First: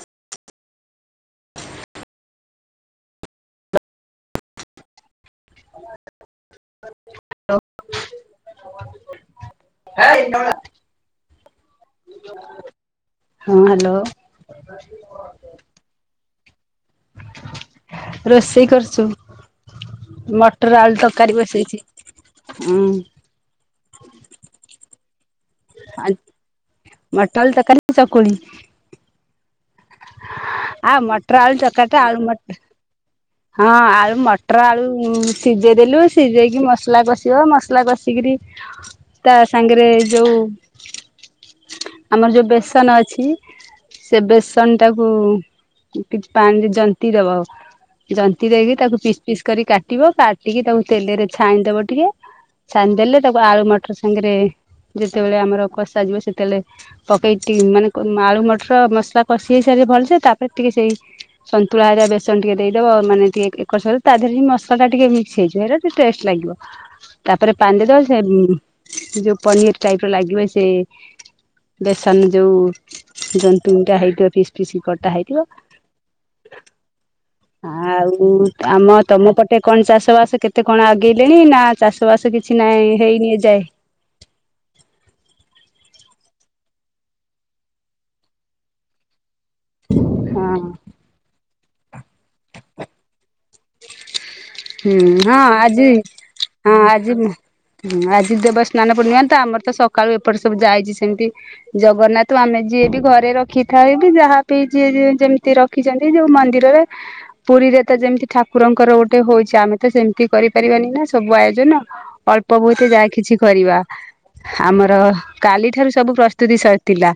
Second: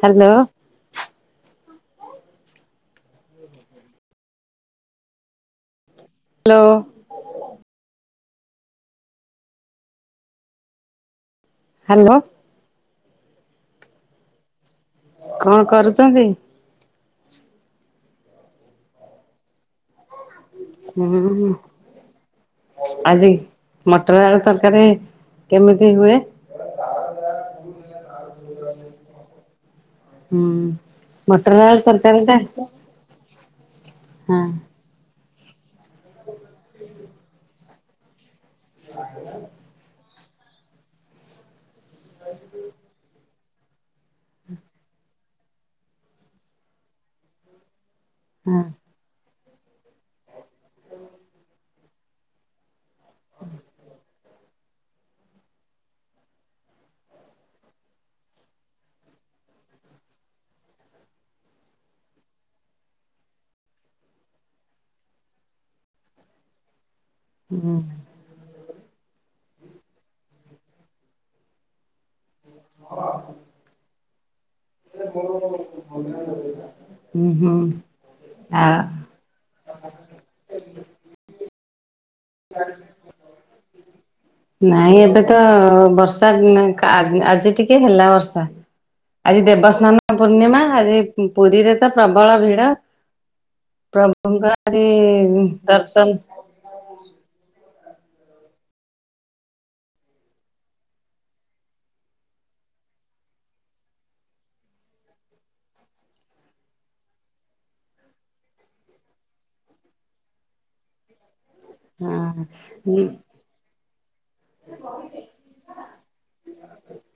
Hello. Hello. [unintelligible] Hello. ହଁ hello. [unintelligible] କଣ କରୁଛନ୍ତି? ରୋଷେଇ କରିଚୁ। ମଟର ଆଳୁ ତରକାରୀ ହୁଁ ବସେଇଚି ଉଁ। ଆଜି ମଟର ଆଳୁ ତରକାରୀ କେମିତି ଆ ହୁଏ? ମଟର ତରକାରୀ କୁ ଚକୁଳି। [inaudible] ହୁଁ ଆ ମଟର୍ ଆଳୁ ତରକାରୀ ଟା ଆଳୁ ମଟ୍ ହଁ ଆଳୁ ହଁ ମଟର ଆଳୁ ସିଜେଇ ଦେଲୁ ସିଜେଇ କି ମସଲା କଷିବ ମସ୍ ଲା କସି କିରି ତା ସାଙ୍ଗରେ ଯୋଉ ଆମର ଯୋଉ ବେସନ ଅଛି ସେ ବେସ୍ ନ ଟାକୁ କିଛି ପାଣିରେ ଜନ୍ତି ଦବ ଜନ୍ତି ଦେଇକି ହୁଁ ତାକୁ ପିସ୍ ପିସ୍ କରି କାଟିବ କାଟିକି ତାକୁ ତେଲରେ ଛାଣିଦବ ଟିକେ ଛାଣି ଦେଲେ ତାକୁ ଆଳୁ ମଟର ସାଙ୍ଗେରେ ଯେତେବେଳେ ଆମର କସା ଯିବ ସେତେବେଳେ ପକେଇ ଟି- ମାନେ ଆଳୁ ମଟର ମସଲା କଷି ହେଇ ସାରିଲେ ଭଲସେ ତାପରେ ଟିକେ ସେଇ ସନ୍ତୁଳା ହେରା ବେସନ୍ ଟିକେ ଦେଇଦବ ମାନେ ଟିକେ ଏକର୍ ତା ଦେହରେ ମସଲା ଟିକେ ମିକ୍ସ ହେଇଯିବ ହେଉରା ଟେଷ୍ଟ୍ ଲାଗିବ। ତାପରେ ପାଣି ଦେଇଦବ ସେ ଯୋଉ ପନିର୍ ଟାଇପ୍ ର ଲାଗିବ ସେ ବେସନ୍ ଯୋଉ ଜନ୍ତୁଣି ଟା ହେଇଥିବ ସିସ୍‌ କିଛି କଟା ହେଇଥିବ ହୁଁ ହୁଁ ଆଉ ଆ ଆମ ତମ ପଟେ କଣ ଚାଷ ବାସ କେତେ କଣ ଆଗେଇଲେଣି ନା ଚାଷ ବାସ କି [unintelligible] ନାଇଁ ଏବେ ତ ବର୍ଷା ଉଁ -ଆ-ଆଜି ଟିକେ ହେଲା ବର୍ଷା। ଆଜି ଦେବସ୍ନାନ ହଁ ପୂର୍ଣ୍ଣିମା ଆଜି ପୁରୀରେ ତ ପ୍ରବଳ ଭିଡ। ପ୍ରଭୁଙ୍କର ଆଜି ହୁଁ ଦର୍ଶନ ହଁ ଆଜି ହଁ ଆଜି ଦେବସ୍ନାନ ପୂର୍ଣ୍ଣିମା ତ ଆମର ତ ସକାଳୁ ଏପଟ ସବୁ ଯାଇଚି ସେମିତି ଜଗନ୍ନାଥ ଆମେ ଯିଏ ବି ଘରେ ରଖିଥାଏ ବି ଯାହା ବି ଯିଏ ଯେମିତି ରଖି ଚନ୍ତି ଯୋଉ ମନ୍ଦିରରେ ପୁରୀରେ ତ ଯେମିତି ଠାକୁରଙ୍କର ଗୋଟେ ହଉ ଆମେ ତ ସେମିତି କରିପାରିବାନି ନା ସବୁ ଆୟୋଜନ ହଁ ଅଳ୍ପ ବହୁତ ହୁଁ ଯାହା କିଛି କରିବା। ଆମର କାଲି ଠାରୁ ସବୁ ପ୍ରସ୍ତୁତି ସରିଥିଲା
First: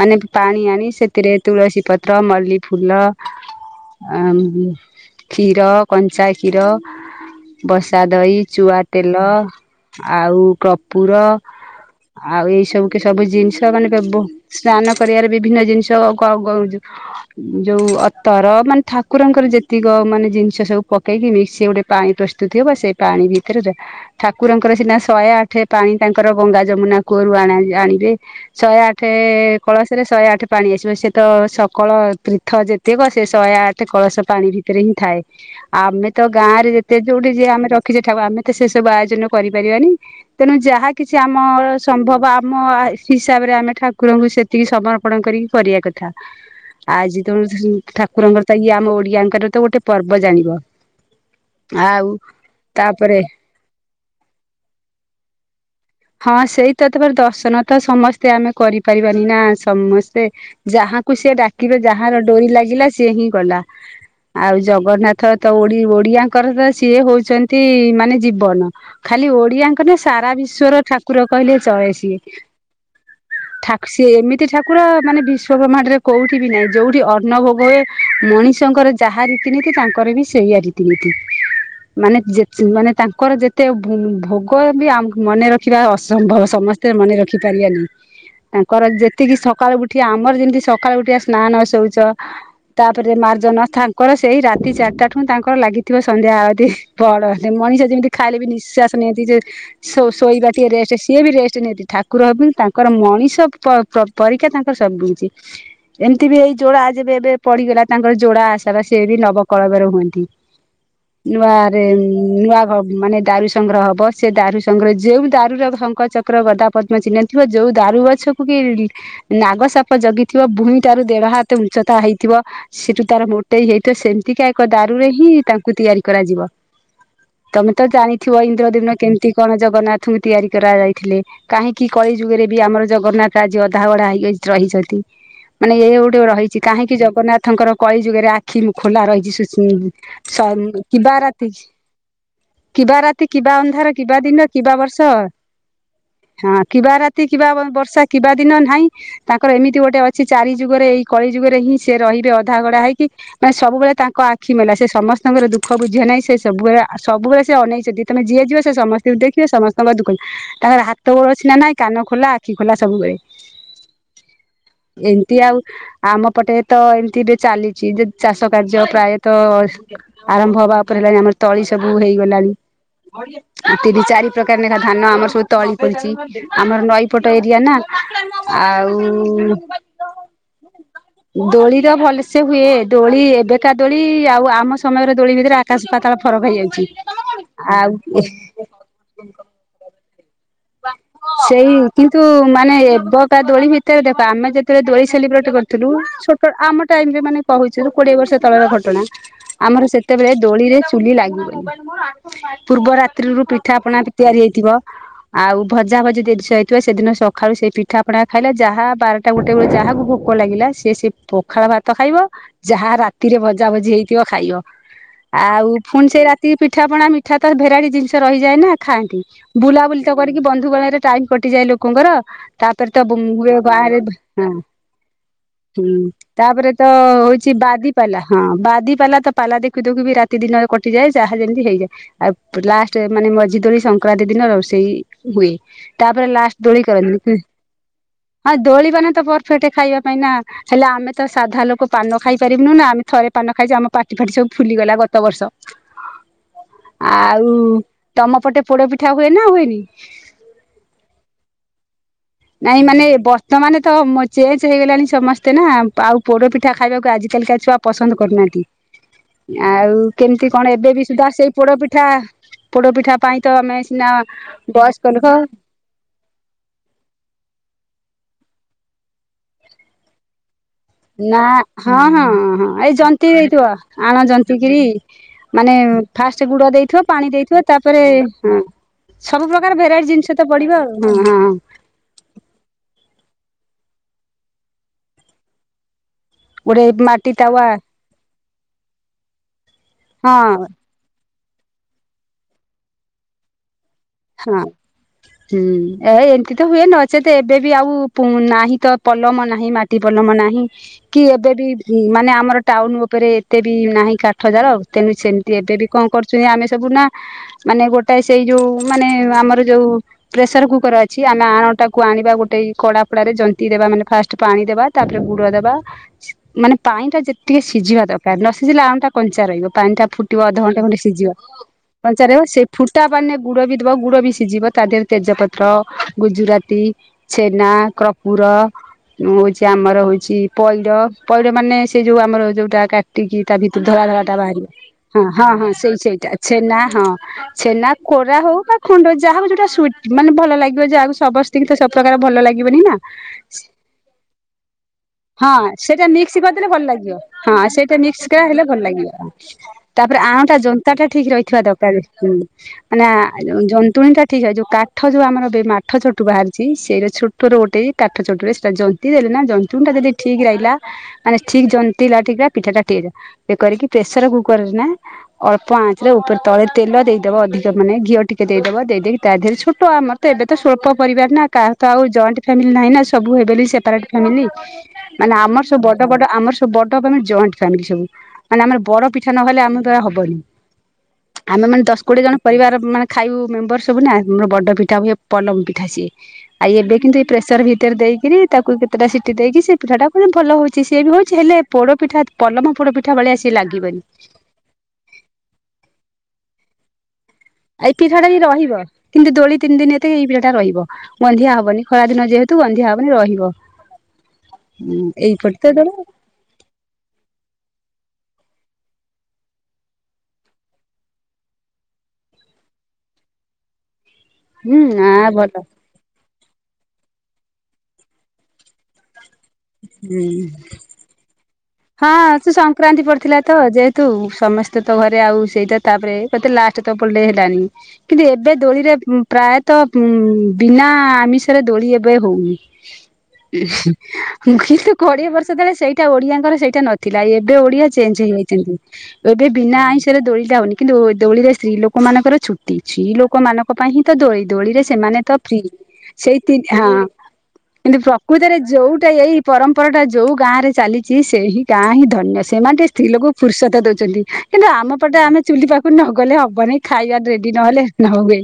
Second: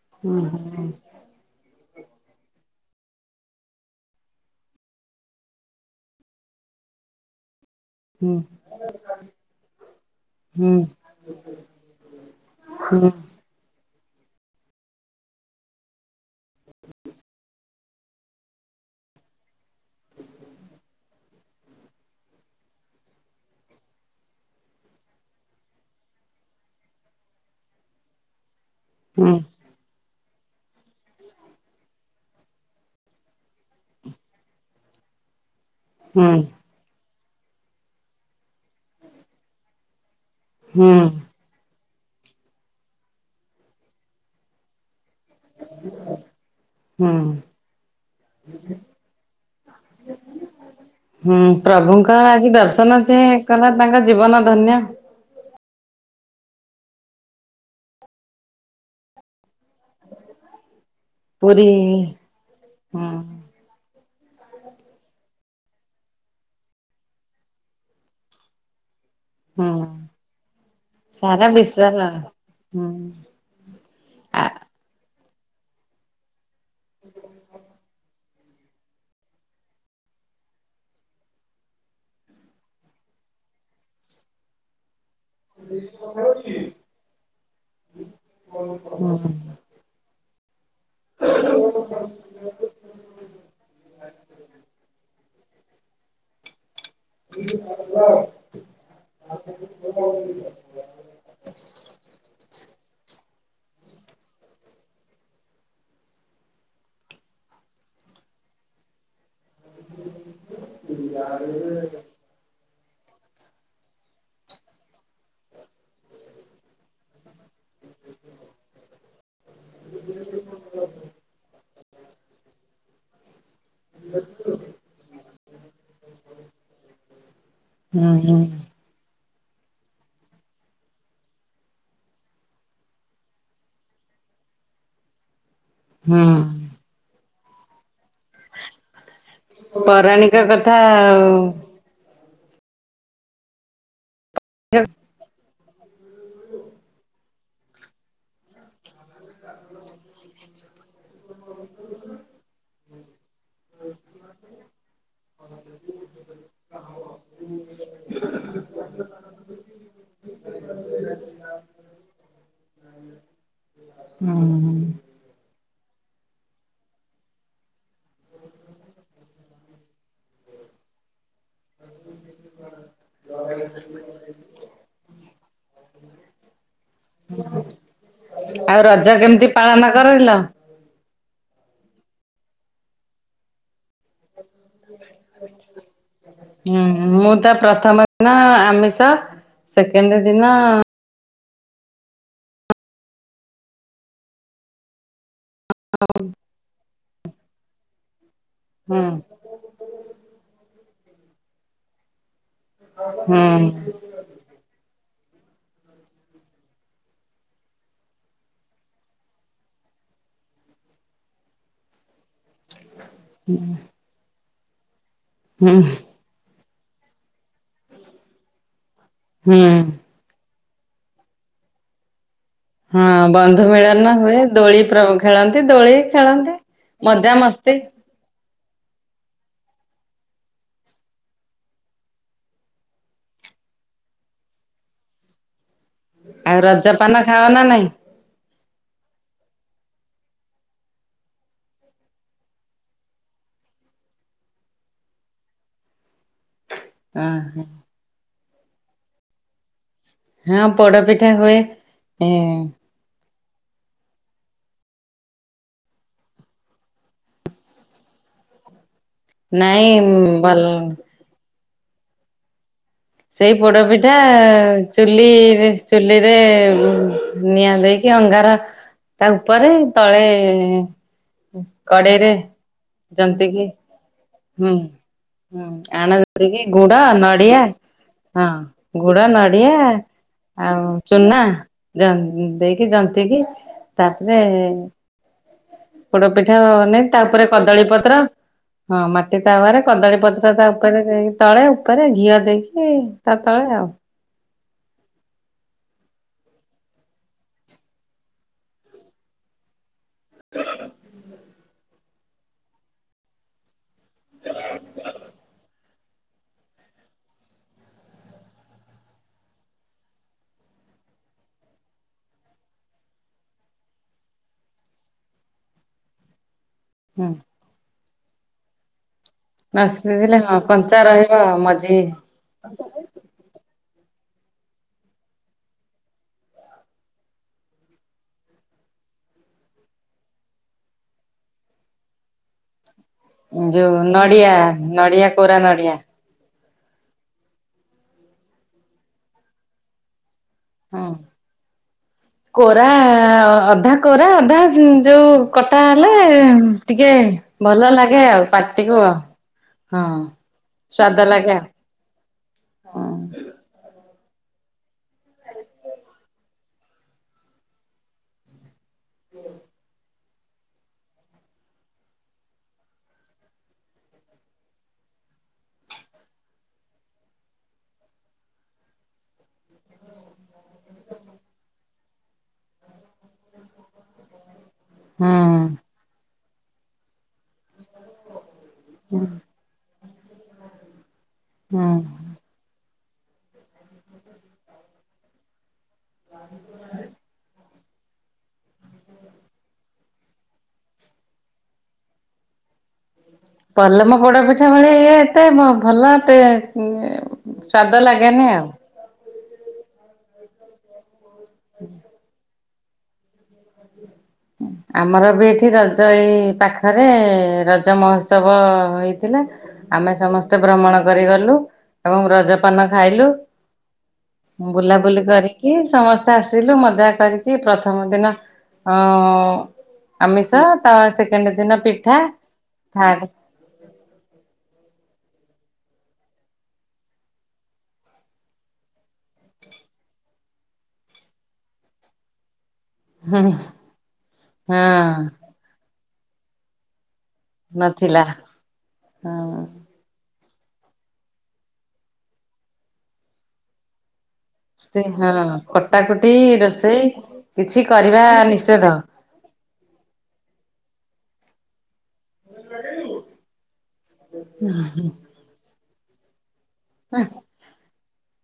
ମାନେ ହୁଁ ପାଣି ଆଣି ହୁଁ ସେ ଥିରେ ତୁଳସୀ ପତ୍ର ମଲ୍ଲି ଫୁଲ ଆମ୍ -କ୍ଷୀର କଞ୍ଚା କ୍ଷୀର ବସ୍ ତା ଦହି, ଚୁଆ ତେଲ ଆଉ ହୁଁ କପୁର ଆଉ ଏଇ ସବୁ କେ ହୁଁ ସବୁ ଜିନିଷ ମାନେ ବ-ସ୍ନାନ କରିବାରେ ବିଭିନ୍ନ ଜିନିଷ [unintelligible] ଯଉ ଅତର ମାନେ ଠାକୁରଙ୍କର ଯେତିକ ମାନେ ଜିନିଷ ସବୁ ପ ପକେଇକିନି ସେ ଗୋଟେ ପାଣି ପ୍ରସ୍ତୁତି ହବ ସେ ପାଣି ଭିତରେ ଯା ଠାକୁରଙ୍କର ସିନା ଶହେ ଆଠ ପାଣି ତାଙ୍କର ଗଙ୍ଗା ଯମୁନା କୂଅରୁ ଆଣା-ଆଣିବେ ଶହେ ଆଠ୍ ହୁଁ ଠେପ୍ କଳସରେ ଶହେ ଆଠ ପାଣି ଆସିବ ସେ ତ ସକଳ ତୀର୍ଥ ଯେତେକ ସେ ଶହେ ଆଠ କଳସ ପାଣି ବି ହିଁ ଥାଏ। ଆମେ ତ ହୁଁ ଗାଁ ରେ ଯେତେ ଯୋଉଠି ଯିଏ ଆମେ ରଖିଚେ ଠାକୁର ଆମେ ତ ସେ ସବୁ ଆୟୋଜନ କରିପାରିବାନି ତେଣୁ ଯାହା ହୁଁ କିଛି ଆମ ସମ୍ଭବ ଆମ ହିସାବରେ ଆମେ ଠାକୁରଙ୍କୁ ସେତିକି ସବର୍ପ ପଣ କରିକି କରିଆ କଥା। ହୁଁ ଆଜି ତ ଠାକୁରଙ୍କର ତ ଇଏ ଆମ ଓଡିଆଙ୍କର ତ ଗୋଟେ ପର୍ବ ଜାଣିବ। ହୁଁ ଆଉ ପ୍ରଭୁଙ୍କ ଆଜି ଦର୍ଶନ ଯେ ତାପରେ କଲା ତାଙ୍କ ଜୀବନ ଧନ୍ୟ। ହଁ ସେଇ ତ ତପ ଦର୍ଶନ ତ ସମସ୍ତେ ଆମେ କରିପାରିବାନି ନା ସମସ୍ତେ ଯାହାଙ୍କୁ ସିଏ ପୁରୀ ଡାକିବେ ଯାହାର ଡୋରି ଲାଗିଲା ହୁଁ ସିଏ ହିଁ ଗଲା। ଆଉ ଜଗନ୍ନାଥ ତ ଓଡି- ଓଡିଆଙ୍କର ତ ସିଏ ହଉଚନ୍ତି ମାନେ ଜୀବନ। ଖାଲି ହୁଁ ଓଡିଆଙ୍କର ନା ସାରା ବିଶ୍ଵର ଠାକୁର ସାରା କହିଲେ ଚଳେ ବିଶ୍ଵର ସିଏ। ହୁଁ। ଠା- ସିଏ ଏମିତି ଆ ଠାକୁର ମାନେ ବିଶ୍ଵ ବ୍ରହ୍ମାଣ୍ଡ ରେ କୋଉଠି ବି ନାହିଁ ଯୋଉଠି ଅନ୍ନ ଭୋଗ ହୁଏ ମଣିଷଙ୍କର ଯାହା ରୀତିନୀତି ତାଙ୍କର ବି ସ୍ ସେଇଆ ରୀତିନୀତି ମାନେ ଯେତ୍ ଯେ ମାନେ ତାଙ୍କର ଯେତେ ଭୋ ଭୋଗ ବି ଆମ ମନେ ରଖିବା ଅସମ୍ଭବ ସମସ୍ତେ ମନେ ରଖି ପାରିବାନି ତାଙ୍କର ହୁଁ ଯେତିକି ହୁଁ ସକାଳୁ ଗୋଟେ ଏଠି ଆମର ଯେମିତି ସକାଳୁ ଉଠିବା ସ୍ନାନ ଶୌଚ ତାପରେ ମାର୍ଜନ ତାଙ୍କର ସେଇ ରାତି ଚାରିଟା ଠୁ ତାଙ୍କର ଲାଗିଥିବ ସନ୍ଧ୍ୟା ଆଳତୀ ପହଡ଼ ହେଲେ ମଣିଷ ଯେମିତି ଖାଇଲେ ବି ନିଶ୍ୱାସ ନିଅନ୍ତି ଯେ ଶୋ ଶୋଇବା ଟିକେ ରେଷ୍ଟ ସି ସିଏ ବି ରେଷ୍ଟ ନିଅନ୍ତି ଠାକୁର ହେଲେ ତାଙ୍କର ମଣିଷ ପ ପରୀକ୍ଷା ତାଙ୍କର ସବୁକିଛି ଏମିତି ବି ଏଇ ଯୋଡା ଯେବେ ଏବେ ପଡିଗଲା ତାଙ୍କର ଯୋଡା ଆଷାଢ ସିଏ ବି ନବକଳେ ନୂଆ ରେମ୍ ନୂଆ ଘ ମାନେ ଦାରୁ ସଂଗ୍ରହ ହବ ସେ ଦାରୁ ସଂଗ୍ରହ ଯେଉ ଦାରୁୁର ଶଙ୍କ ଚକ୍ର ଗଦା ପଦ୍ମ ଚିହ୍ନ ଥିବ ଯୋଉ ଦାରୁ ଗଛକୁ ବି ନାଗ ସାପ ଜଗିଥିବ ଭୂଇଁ ଠାରୁ ଦେଢ ହାତ ଉଚ୍ଚତା ହେଇଥିବ। ସେଠୁ ତାର ମୋଟେଇ ହେଇଥିବ ସେମତି କା ଏକ ଦାରୁରେ ହିଁ ତାଙ୍କୁ ତିଆରି କରାଯିବ ତମେ ତ ଜାଣିଥିବ ହୁଁ ଏଇ ପନ୍ଦର ଦିନ କେମିତି କଣ ଜଗନ୍ନାଥଙ୍କୁ ତିଆରି କରାଯାଇଥିଲେ? କାହିଁକି କଳି ଯୁଗରେ ବି ଆମର ଜଗନ୍ନାଥ ଆଜି ଅଧା ଗଡା ହେଇ ଯାଇକି ରହିଛନ୍ତି। ମାନେ ଇଏ ଗୋଟେ ରହିଛି ହୁଁ କାହିଁକି ଜଗନ୍ନାଥଙ୍କର କଳି ଯୁଗରେ ଆଖି ରୁ ଖୋଲା ରହିଛି ସୁ ହୁଁ ପୌରାଣିକ ସମ୍ କଥା କିବା ଆଉ ରାତି କିବା ରାତି କିବା ଅନ୍ଧାର କିବା ଦିନ କିବା ବର୍ଷ ସେ ସଦ ଗୁରୁ ହଁ କିବା ରାତି କିବା ବ ବର୍ଷା କିବା ଦିନ ନାହିଁ ତାଙ୍କର ଏମିତି ଗୋଟେ ଅଛି ଚାରି ଯୁଗରେ ଏଇ କଳି ଯୁଗରେ ହିଁ ସେ ରହିବେ ଅଧାଗଢା ହେଇକି ମାନେ ସବୁବେଳେ ତାଙ୍କ ଆଖି ଆଖି ମେଲା ସେ ସମସ୍ତଙ୍କର ଦୁଃଖ ବୁଝିବା ନାଗି ସେ ସବୁବେଳେ ସବୁବେଳେ ସେ ଅନେଇଛନ୍ତି ତମେ ଯିଏ ଯିବ ସେ ସମସ୍ତଙ୍କୁ ଦେଖିବେ ସମସ୍ତେ ସମସ୍ତ ଦୁଃଖ ତାଙ୍କର ହାତ ଗୋଡ ଅଛି ନା ନାଇଁ କାନ ଖୋଲା ଆଖି ଖୋଲା ସବୁବେଳେ। ହୁଁଁ। ଏମିତି ଆଉ ଆମ ପଟେ ତ ଏମିତି ବି ଚାଲିଛି ଯେ ଚାଷ କାର୍ଯ୍ୟ ପ୍ରାୟ ତ ଆରମ୍ଭ ହବା ଉପରେ ହେଲାଣି ଆମର ତଳି ସବୁ ହେଇଗଲାଣି। ତିନି ଚାରି ପ୍ରକାର ନେଖା ଧାନ ଆମର ସବୁ ତଳି ପଡିଛି ଆମର ନଈପଟ ଏରିଆ ନା ଆଉ ରଜ କେମିତି ପାଳନ କରିଲ? ଦୋଳିର ଭଲସେ ହୁଏ ଦୋଳି ଏବେକା ଦୋଳି ଆଉ ଆମ ସମୟର ଦୋଳି ଭିତରେ ଆକାଶ ପାତାଳ ଫରକ ହେଇଯାଉଛି ଆ ଆଉ ଆମିଷ ସେକେଣ୍ଡ ଦିନ ସେଇ କିନ୍ତୁ ମାନେ ଏବକା ଦୋଳି ଭିତରେ ଦେଖ ଆମେ ଯେତେବେଳେ ଦୋଳି ସେଲିବ୍ରେଟ କରିଛ ଥିଲୁ ଛୋଟ ଆମ ଟାଇମ୍ ରେ ମାନେ କହୁଛୁ କୋଡିଏ ବର୍ଷ ତଳର ହୁଁ ଘଟଣା ଆମର ସେ ସେତେବେଳେ ଦୋଳିରେ ଚୁଲି ଲାଗିବନି ପୂର୍ବ ହୁଁ ରାତ୍ରିରୁ ପିଠା ପଣା ତିଆରି ହେଇଥିବ। ଆଉ ଭଜାଭଜି ଜିନିଷ ହେଇଥିବ ସେଦିନ ସକାଳୁ ସେଇ ପିଠା ଆପଣ ଖାଇଲ ଯାହା ବାରଟା ଗୋଟେ ବେଳେ ଯାହାକୁ ଭୋକ ଲାଗିଲା ସିଏ ସେଇ ପଖାଳ ଭାତ ଖାଇବ। ଯାହା ରାତିରେ ଭଜା ଭଜି ହେଇଥିବ ଖାଇବ ଆଉ ହୁଁ ପୁଣି ସେଇ ରାତିକି ପିଠାପଣା ମିଠା ମିଠା ତାର ଭେରାଇଟି ଜିନିଷ ରହିଯାଏ ନା ଖାଆନ୍ତି ହୁଁ ବୁଲାବୁଲି କରିକି ବନ୍ଧୁଗଣରେ ଟାଇମ୍ କଟିଯାଏ ଲୋକଙ୍କର ତାପରେ ତ ହଁ ବୁମ୍ ହୁଏ ବନ୍ଧୁ ବାହାରେ ମିଳନ ହୁଏ ହଁ ଦୋଳି ପ୍ର ଖେଳନ୍ତି ହୁଁ ଦୋଳି ଖେଳନ୍ତି। ତାପରେ ତ ମଜା ହୋଉଛି ମସ୍ତି ବାଦି ପାଲା ହଁ ବାଦି ପାଲା ତ ପାଲା ଦେଖୁ ଦେଖୁ ବି ରାତି ଦିନରେ କଟିଯାଏ ଯାହା ଯେମିତି ହେଇଯାଏ। ଆଉ ପ ଲାଷ୍ଟ ମାନେ ମଝିଦୋଳି ସଂକ୍ରାନ୍ତି ଦିନ ରୋଷେଇ ହୁଏ। ତାପରେ ଲାଷ୍ଟ ଆଉ ଦୋଳି ରଜପାନ କରନ୍ତି ଖାଅ ନା ନାଇଁ ହଁ ଦୋଳି ମାନେ ତ ପରଫେକ୍ଟ ଖାଇବା ପାଇଁ ନା ହେଲେ ଆମେ ତ ସାଧା ଲୋକ ପାନ ଖାଇପାରିବୁନୁ ନା ଆମେ ଥରେ ପାନ ଖାଇଛୁ ଆମ ପାଟି ଫାଟି ସବୁ ଫୁଲିଗଲା ଗତ ବର୍ଷ। ହଁ ଆଉ ତମ ପଟେ ପୋଡ଼ପିଠା ହୁଏ ନା ହୁଏନି? ହଁ ପୋଡ଼ପିଠା ହୁଏ। ଏ ନାଇଁ ମାନେ ବ ତ ମାନେ ତ ଚେଞ୍ଜ ହେଇଗଲାଣି ସମସ୍ତେ ନା ଆଉ ପୋଡ ପିଠା ଖାଇବାକୁ ଆଜିିକାଲିକା ଛୁଆ ପସନ୍ଦ କରୁନାହାନ୍ତି। ନାଇଁ ଆଉ କେମିତି ଭଲ କଣ ଏବେ ବି ସୁଦ୍ଧା ସେଇ ପୋଡପିଠା ପୋଡପିଠା ପାଇଁ ତ ସେଇ ଆମେ ସିନା ପୋଡପିଠା ବୟସ୍କ ଲୋକ ଚୁଲିରେ ଚୁଲିରେ ନିଆଁ ଦେଇକି ଅଙ୍ଗାର ତା ଉପରେ ତଳେ ନା ହଁ ହଁ କଡେଇରେ ହଁ ଏଇ ଜନ୍ତୀ ଜନ୍ତିକି ଦେଇଥିବ ଆଣ ଜନ୍ତ ତି ହୁଁ କିରି ହୁଁ ମାନେ ଆଣ ଫାଷ୍ଟ ଯେତିକି ଗୁଡ ଦେଇଥିବ ପାଣି ନଡିଆ ଦେଇଥିବ ତାପରେ ହଁ ଗୁଡ ସବୁ ନଡିଆ ପ୍ରକାର ଭେରାଇଟି ଜିନିଷ ତ ପଡିବ ଆଉ ହଁ ହଁ। ଜ ଦେଇକି ଯନ୍ତିକି ତାପରେ ପୋଡ ପିଠା ଗୋଟେ ନାଇ ତା ମାଟି ଉପରେ ତାୱା କଦଳୀ ପତ୍ର ହଁ ମାଟି ତାୱରେ କଦଳୀ ପତ୍ର ତା ହଁ ଉପରେ ଉପରେ ଦେଇ ତଳେ ଉପରେ ଘିଅ ଦେଇକି ତା ତଳେ ଆଉ। ହଁ। ହୁଁ ଏ ଏମିତି ତ ହୁଏ ନଚେତ ଏବେ ବି ଆଉ ନାହିଁ ତ ପଲମ ନାହିଁ ମା ମାଟି ପଲମ ନାହିଁ କି ଏବେ ବି ମାନେ ଆମର ଟାଉନ ଉପରେ ଏତେ ବି ନାହିଁ କାଠ ଜାଳ ତେଣୁ ସେମିତି ଏବେ ବି କଣ କରୁଛନ୍ତି ଆମେ ସବୁ ନା ମାନେ ଗୋଟେ ସେଇ ଯୋଉ ମାନେ ଆମର ଯୋଉ ପ୍ରେସର କୁକର ଅଛି ଆମେ ଆଣଟାକୁ ଆଣିବା ଗୋଟେ କଡା ଫଡାରେ ଜନ୍ତି ଦେବା ମାନେ ଫାଷ୍ଟ ପାଣି ଦେବା ତାପରେ ଗୁଡ ଦବା ମାନେ ପାଣି ଟା ହୁଁ ଯେତିକେ ସିଝିବା ଦରକାର ନ ସିଝିଲେ ଆଣଟା କଞ୍ଚା ରହିବ ନ ପାଣି ଟା ସିଝିଲେ ଫୁଟିବ ହଁ ଅଧଘଣ୍ଟା ଖଣ୍ଟେ କଞ୍ଚା ସିଝିବ ରହିବ ମଝି କଞ୍ଚା ରହିବ ସେ ଫୁଟା ପାଣିରେ ଗୁଡ ବି ଦବା ଗୁଡ ବି ସିଝିବ ତା ଦେହରେ ତେଜପତ୍ର ଗୁଜୁରାତି ଛେନା, କପୁର ମୁଁ ହଉଛି ଆମର ହଉଛି ପଇଡ ପଇଡ ମାନେ ସେ ଯୋଉ ଆମର ଯୋଉଟା କା ଟିକି ତା ଭିତରୁ ଯୋଉ ଧଳା ଧଳା ଟା ନଡିଆ ବାହାରିବ ହଁ ନଡିଆ ହଁ କୋରା ହଁ ନଡିଆ ସେଇ ସେଇଟା ଛେନା ହଁ ଛେନା କୋରା ହଉ ବା ଖଣ୍ଡ ଯାହାକୁ ଯୋଉଟା ସୁଇଟ୍ ମାନେ ଭଲ ଲାଗେ। ହଁ ଯାହାକୁ ସମସ୍ତଙ୍କି ତ ସବୁପ୍ରକାର ଭଲ ଲାଗିବନି କୋରା ନା ଅଧା କୋରା ଅଧା ଯୋଉ ହଁ। କଟା ସେଇଟା ହେଲେ ମିକ୍ସ କରିଦେଲେ ଭଲ ଟିକେ ଲାଗିବ ହଁ ଭଲ ସେଇଟା ଲାଗେ ମିକ୍ସ ଆଉ କା ହେଲେ ଭଲ ପାଟିକୁ ଲାଗିବ। ଆଉ ତାପରେ ହଁ। ଆଣଟା ଜନ୍ତା ଟା ସ୍ଵାଦ ଠିକ୍ ଲାଗେ ରହିଥିବା ଆଉ ଦରକାର ହୁଁ। ମାନେ ହୁଁ ଯନ୍ତୁଣିଟା ଠିକ୍ ହେଇ ଯୋଉ କାଠ ଯୋଉ ଆମର ଏ ମାଠ ଚଟୁ ବାହାରିଛି ସେଇରା ଛୋଟ ଟରୁ ଗୋଟେ ପତର ଗୋଟେଇକି କାଠ ଚଟୁରେ ସେଟା ଜନ୍ତି ଦେଲେ ନା ଜନ୍ତୁଣି ଟା ଯଦି ଠିକ୍ ରେ ଆଇଲା ମାନେ ଠିକ୍ ଜନ୍ତିଲା ଟି ପିଠା ରା ଚେକ୍ କରିକି ପ୍ରେସର କୁକର ରେ ନା ଅଳ୍ପ ଆଞ୍ଚରେ ଉପରେ ତଳେ ତେଲ ଦେଇଦବ ଅଧିକ ଦେବନି ଘିଅ ଟିକେ ଦେଇଦବ ଦେଇକି ତା ଦେହରେ ଛୋଟ ଆମର ତ ଏବେ ତ ସ୍ୱଳ୍ପ ପରିବାର ନା କାହା ତ ଆଉ ଜଏଣ୍ଟ ଫ୍ୟାମିଲି ନାହିଁ ନା ସବୁ ହେବେ ସେପାରେଟ ଫ୍ୟାମିଲି। ମାନେ ହୁଁ ଆମର ସବୁ ବଡ ବଡ ଆମର ସବୁ ବଡ ଜଏଣ୍ଟ ଫ୍ୟାମିଲି ସବୁ ମାନେ ଆମର ପୋଡପିଠା ନହେଲେ ଆମ ଦ୍ୱାରା ହବନି। ଆମେ ମାନେ ହୁଁ। ଦଶ କୋଡିଏ ଜଣ ପରିବାର ମାନେ ଖାଇବୁ ମେମ୍ବର ସବୁ ନା ଆମର ବଡ ପିଠା ହୁଏ। ପଲମ ପିଠା ସିଏ ଆଇ ଏବେ କିନ୍ତୁ ଏ ପ୍ରେସର ଭିତରେ ଦେଇିକି କିରି ତାକୁ କେତେଟା ସିଟି ଦେଇକି ସେ ପିଠାଟା ପୁଣି ଭଲ ହଉଛି ସିଏ ବି ହଉଛି ହେଲେ ପୋଡ ପିଠା ପଲମ ପୋଡ ପିଠା ପିଠା ଭଳିଆ ସେ ଲା ପଲମ ପୋଡା ପିଠା ଭଳିଆ ଇଏ ଏତେ ଭଲ ଏତେ ଟେ ସ୍ଵାଦ ଏଇ ପିଠା ଟା ହିଁ ଲାଗେନି ଆଉ। ରହିବ କିନ୍ତୁ ଦୋଳି ତିନି ଦିନି ଏତକ ଏଇ ରହିବ ଗନ୍ଧିଆ ହବନି ଖରା ଦିନ ଯେହେତୁ କିନ୍ତୁ ଗନ୍ଧିଆ ହବନି ରହିବ। ହୁଁ ଆମର ବି ଏଇପଟେ ତ ଏଠି ଦୋଳ ରଜ ଏଇ ପାଖ ପାଖରେ ରଜ ମହୋତ୍ସବ ହୋଇଥିଲା। ଆମେ ସମସ୍ତେ ଭ୍ରମଣ କରିଗଲୁ ଏବଂ ରଜପାନ ଖାଇଲୁ। ହୁଁ ଆ ବୁଲାବୁଲି ଭଲ କରିକି ସମସ୍ତେ ଆସିଲୁ ମଜା କରିକି ପ୍ରଥମ ଦିନ ଅ ହୁଁ। ଆମିଷ ତା ସେକେଣ୍ଡ ଦିନ ହଁ ପିଠା ସେ ସଂକ୍ରାନ୍ତି ଥାର୍ଡ ପଡିଥିଲା ତ ଯେହେତୁ ସମସ୍ତେ ତ ଘରେ ଆଉ ସେଇଟା ତାପରେ କତେ ଲାଷ୍ଟ ତଲଡେ ହେଲାଣି। କିନ୍ତୁ ଏବେ ଦୋଳିରେ ପ୍ରାୟତଃ ଉ ବିନା ଆମିଷରେ ଦୋଳି ଏବେ ହଉନି। ହୁଁ କିନ୍ତୁ କୋଡିଏ ବର୍ଷ ତଳେ ସେଇଟା ଓଡିଆଙ୍କର ସେଇଟା ନଥିଲା ଏ ଏବେ ଓଡିଆ ନଥିଲା ଚେଞ୍ଜ ହେଇଯାଇଛନ୍ତି। ଏବେ ହଁ ବିନା ଆଇଁଷରେ ଦୋଳି ଟା ହଉନି କିନ୍ତୁ ଦୋଳିିରେ ସ୍ତ୍ରୀ ଲୋକ ମାନଙ୍କର ଛୁଟି ସ୍ତ୍ରୀ ଲୋକମାନଙ୍କ ଙ୍କ ପାଇଁ ହିଁ ତ ଦୋଳି ଦୋଳିରେ ସେମାନେ ହଁ ତ ପ୍ରି କଟାକଟି ସେଇ ତି ହଁ। ରୋଷେଇ କିଛି କିନ୍ତୁ କରିବା ପ୍ରକୃତରେ ନିଷେଧ ଯୋଉଟା ଏଇ ପରମ୍ପରା ଟା ଯୋଉ ଗାଁ ରେ ଚାଲିଛି ସେହି ଗାଁ ହିଁ ଧନ୍ୟ ସେମାନେ ଟେ ସ୍ତ୍ରୀ ଲୋକଙ୍କୁ ଫୁର୍ସତ ଦଉଛନ୍ତି କିନ୍ତୁ ଆମ ପଟେ ଆମେ ଚୁଲି ପାଖକୁ ନଗଲେ ହବନି ଖାଇବ ରେ ନହେଲେ ନ ହୁଏ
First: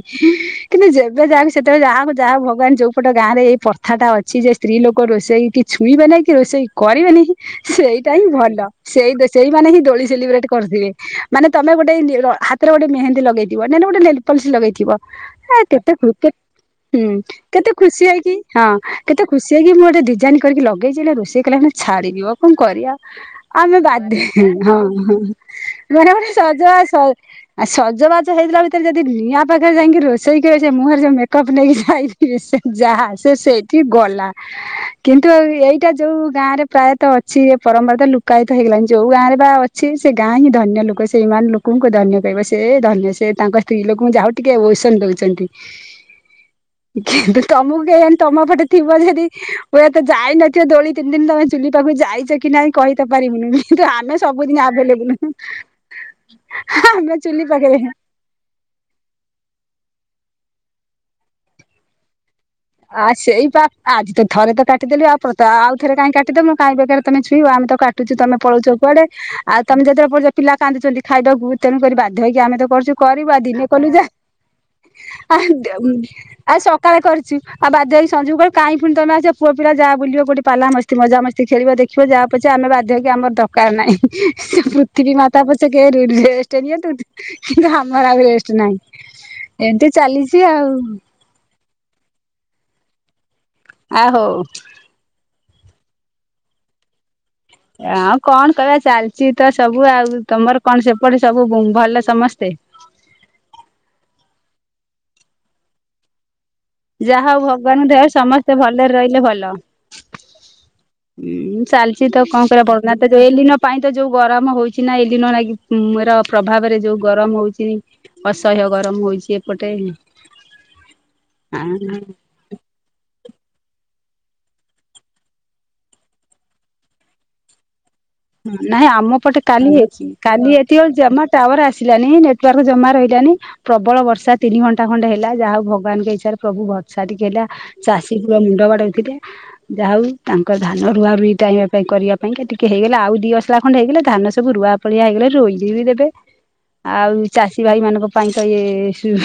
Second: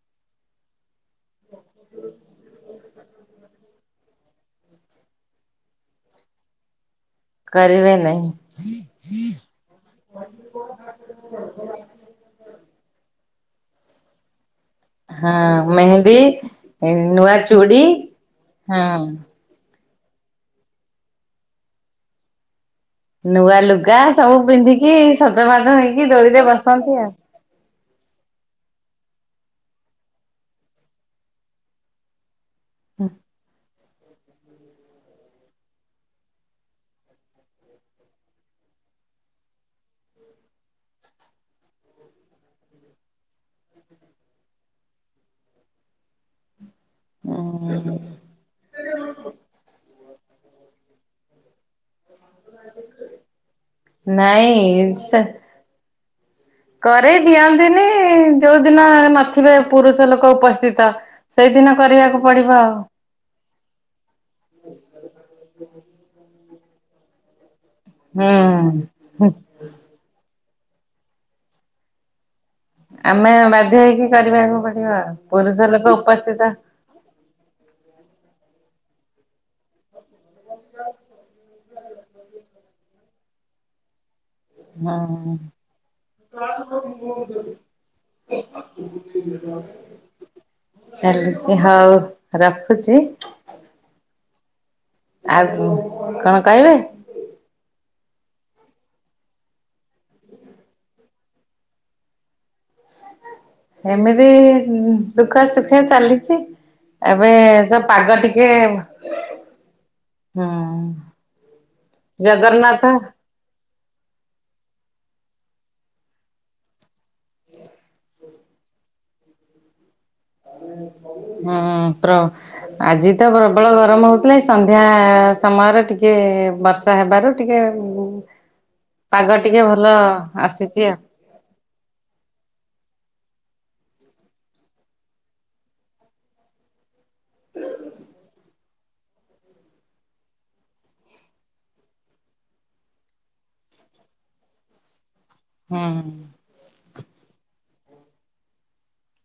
କିନ୍ତୁ ଯେବେ ଯାହାକୁ ସେତେବେଳେ ଯାହାକୁ ଯାହା ଭଗବାନ ଯୋଉ ଏପଟ ଗାଁରେ ଏଇ ପ୍ରଥାଟା ଅଛି ଯେ ସ୍ତ୍ରୀ ଲୋକ ରୋଷେଇ କି ଛୁଇଁବେ ନାହିଁ କି ରୋଷେଇ କରିବେ ନିହିଁ। କରିବେ ସେଇଟା ହିଁ ନାହିଁ ଭଲ। ସେଇ ଦେ ସେଇମାନେ ହିଁ ଦୋଳି ସେଲିବ୍ରେଟ୍ କରୁଥିବେ। ମାନେ ତମେ ଗୋଟେ ନି ର ହାତେରେ ଗୋଟେ ମେହେନ୍ଦୀ ଲଗେଇଥିବ ନାଇ ନ ଗୋଟେ ନେଲପଲିସ୍ ଲଗେଇଥିବ ହଁ ନାଇଁ କେତେ ଖୁ ମେହେନ୍ଦୀ କେ ହୁଁ ନୂଆ କେତେ ଚୁଡ଼ି ଖୁସି ହେଇକି ହଁ କେତେ ଖୁସି ହେଇକି ମୁଁ ଗୋଟେ ଡିଜାଇନ୍ କରିକି ଲଗେଇଛି ହେଲେ ରୋଷେଇ କଲା ବେଳେ ଛାଡି ଯିବ। କଣ କରିବା? ନୂଆ ଆମେ ଲୁଗା ବାଧ୍ୟ ସବୁ ହଁ ହଁ ପିନ୍ଧିକି ସଜବାଜ ହେଇକି ମାନେ ଆମେ ଗୋଟେ ଦୋଳିରେ ସଜ ବସନ୍ତି ସଉ ଆଉ ଆଉ ସଜବାଜ ହେଇଥିଲା ଭିତରେ ଯଦି ନିଆଁ ପାଖରେ ଯାଇକି ରୋଷେଇ କରିବ ସେ ମୁହଁରେ ଯୋଉ ମେକଅପ୍ ନେଇକି ଯାଇ ଥିବେ ସେ ଯାହା ସେ ସେ ଇଠି ଗଲା କିନ୍ତୁ ଆଉ ଏଇଟା ଯୋଉ ଗାଁରେ ପ୍ରାୟତଃ ଅ ଛି। ଏ ପରମ୍ପରା ତ ଲୁକାୟିତ ହେଇଗଲାଣି। ଯୋଉ ଗାଁରେ ବା ଅଛି ସେ ଗାଁ ହିଁ ଧନ୍ୟ ଲୋକ ସେଇମାନେ ଲୋ କଙ୍କୁ ଧନ୍ୟ କହିବ। ସେ ଧନ୍ୟ। ସେ ତାଙ୍କ ସ୍ତ୍ରୀ ଲୋକଙ୍କୁ ଯାହା ହଉ ଟିକେ ଔସନ ଦଉଛନ୍ତି। ହୁଁ କିନ୍ଥୁ ତମୁକୁ କିଏ ଏମ୍ ତମ ପଟେ ଥିବ ଯଦି ହୁଏ ତ ଯାଇନଥିବ ଦୋଳି ତିନି ଦିନି ତମେ ଚୁଲି ପାଖୁକୁ ଯାଇ କି ନାହିଁ କହି ତ ପାରିବୁନୁ। କିନ୍ତୁ ଆମେ ସବୁଦିନି ନାଇଁ ଆଭେଲେବୁଲୁ। ସେ କରେଇ ଦିଅନ୍ତିନି। ଯୋଉ ଦିନ ନଥିବେ ପୁରୁଷ ଲୋକ ଉପସ୍ଥିତ ସେଇଦିନ କରିବାକୁ ପଡିବ ଆଉ। ଆ ସେଇ ବା। ଆଜି ତ ଥରେ ତ କାଟି ଦେଲି ଆଉ ପ୍ରତା ଆ-ଆଉ ଥରେ କାଇଁ କାଟି ଦବୁ କାହିଁ ବେକାରେ ତମେ ଛୁଇଁବ ଆମେ ତ କା ଟୁଛୁ ତମେ ପଳଉଛ କୁଆଡେ। ହୁଁ। ଆଉ ତମେ ଯେତେବେଳେ ପଳଉଛ ପିଲା କାନ୍ଦୁଛନ୍ତି ଖାଇବାକୁ ତେଣୁ କରି ବାଧ୍ୟ ହେଇକି ଆମେ ତ କରୁଛୁ କରିବୁ ଆମେ ଆଉ ଦିନେ ବାଧ୍ୟ କଲୁ ଯେ ହେଇକି କରିବାକୁ ପଡିବ ଆଉ ଆଁ ପୁରୁଷ ଦି ଲୋକ ଉପସ୍ଥିତ ଆଉ ସକାଳେ କରିଛୁ ଆଉ ବାଧ୍ୟ ହେଇ ସଞ୍ଜକୁ କରିବୁ କାହିଁ ପୁଣି ତମେ ଆସିବ ପୁଅ ପିଲା ଯାଅ ବୁଲିବ କୋଉଠି ପାଲା ମସ୍ତି ମଜା ମସ୍ତି ଖେଳିବ ଦେଖ୍ ଖିବ ଯାଅ ପଛେ ଆମେ ବାଧ୍ୟ ହେଇକି ଆମର ଦରକାର ନାହିଁ। ସେ ପୃଥିବୀ ହୁଁ। ମାତା ପଛକେ ରୁ ରେଷ୍ଟ ନିଅନ୍ତୁ କିନ୍ତୁ ଆମର ଆଉ ରେଷ୍ଟ ନାହିଁ। ଏମିତି ଚାଲିଛି ଆଉ। [unintelligible] ହଉ ରଖୁଛି। ଆ ହଉ। ଆଉ କୁ କଣ କହିବେ? ଆଉ କଣ କହିବା ଚାଲିଚ ତ ସବୁ ଆଉ। ତମର କଣ ସେପଟେ ସବୁ ବୁଁ ଭଲ ସମସ୍ତେ? ଏମିତି ଉଁ ଦୁଃଖ ସୁଖେ ଚାଲିଛି। ଏବେ ଯାହା ହଉ ତ ଭଗବାନଙ୍କ ଦୟାରୁ ପାଗ ଟିକେ ସମସ୍ତେ ଭଲରେ ରହିଲେ ଭଲ। ହୁଁ। ଉଁ ଚାଲିଚ ତ କଣ କରିବା ବର୍ଦ ଜଗନ୍ନାଥ [unintelligible] ଯୋଉ ଏଲିନୋ ପାଇଁ ତ ଯୋଉ ଗରମ ହଉଛି ନା ଏଲିନୋ ଲାଗି ଉଁ ର ପ୍ରଭାବରେ ଯୋଉ ଗରମ ହଉଛି। ଅସହ୍ୟ ଗରମ ହଉଛି ଏପଟେ ହିଁ। ହଁ ପ୍ର ଆଜି ତ ପ୍ରବଳ ଗରମ ହଉଥିଲା ଏଇ ସନ୍ଧ୍ୟା ସମୟରେ ଟିକେ ବର୍ଷ୍ ର୍ଷା ହେବାରୁ ଟିକେ ଉଁ ହୁଁ ନାଇଁ ଆମ ପଟେ କାଲି ହେଇଛି। କାଲି ଏତିକି ଆସିଛି ବେଳୁ ଆଉ ଜମା ଟାୱାର ଆସିଲାନି, ନେଟୱାର୍କ ଜମା ରହିଲାନି। ପ୍ରବଳ ବର୍ଷା ତିନି ଘଣ୍ଟା ଖଣ୍ଡେ ହେଲା। ଯାହା ହଉ ଭଗବାନଙ୍କ ଇଚ୍ଛାରେ ପ୍ରଭୁ ବ ର୍ଷା ଟିକେ ହେଲା। ଚାଷୀ ପୁରା ମୁଣ୍ଡ ବାଡଉଥିଲେ। ଯାହା ହଉ ତାଙ୍କର ଧାନ ରୁଆ ରୁଇ ଟାଇମ୍ [unintelligible] କରିବା ପାଇଁକା ଟିକେ ହେଇଗ ଲା ଆଉ ଦି ଅଶଲା ଖଣ୍ଡେ ହେଇଗଲେ ଧାନ ସବୁ ରୁଆ ପଳିଆ ହେଇଗଲେ ରୋଇ [unintelligible] ବି ଦେବେ। ହୁଁ। ଆଉ ଚାଷୀ ଭାଇମାନଙ୍କ ପାଇଁ ତ ଏ ସୁ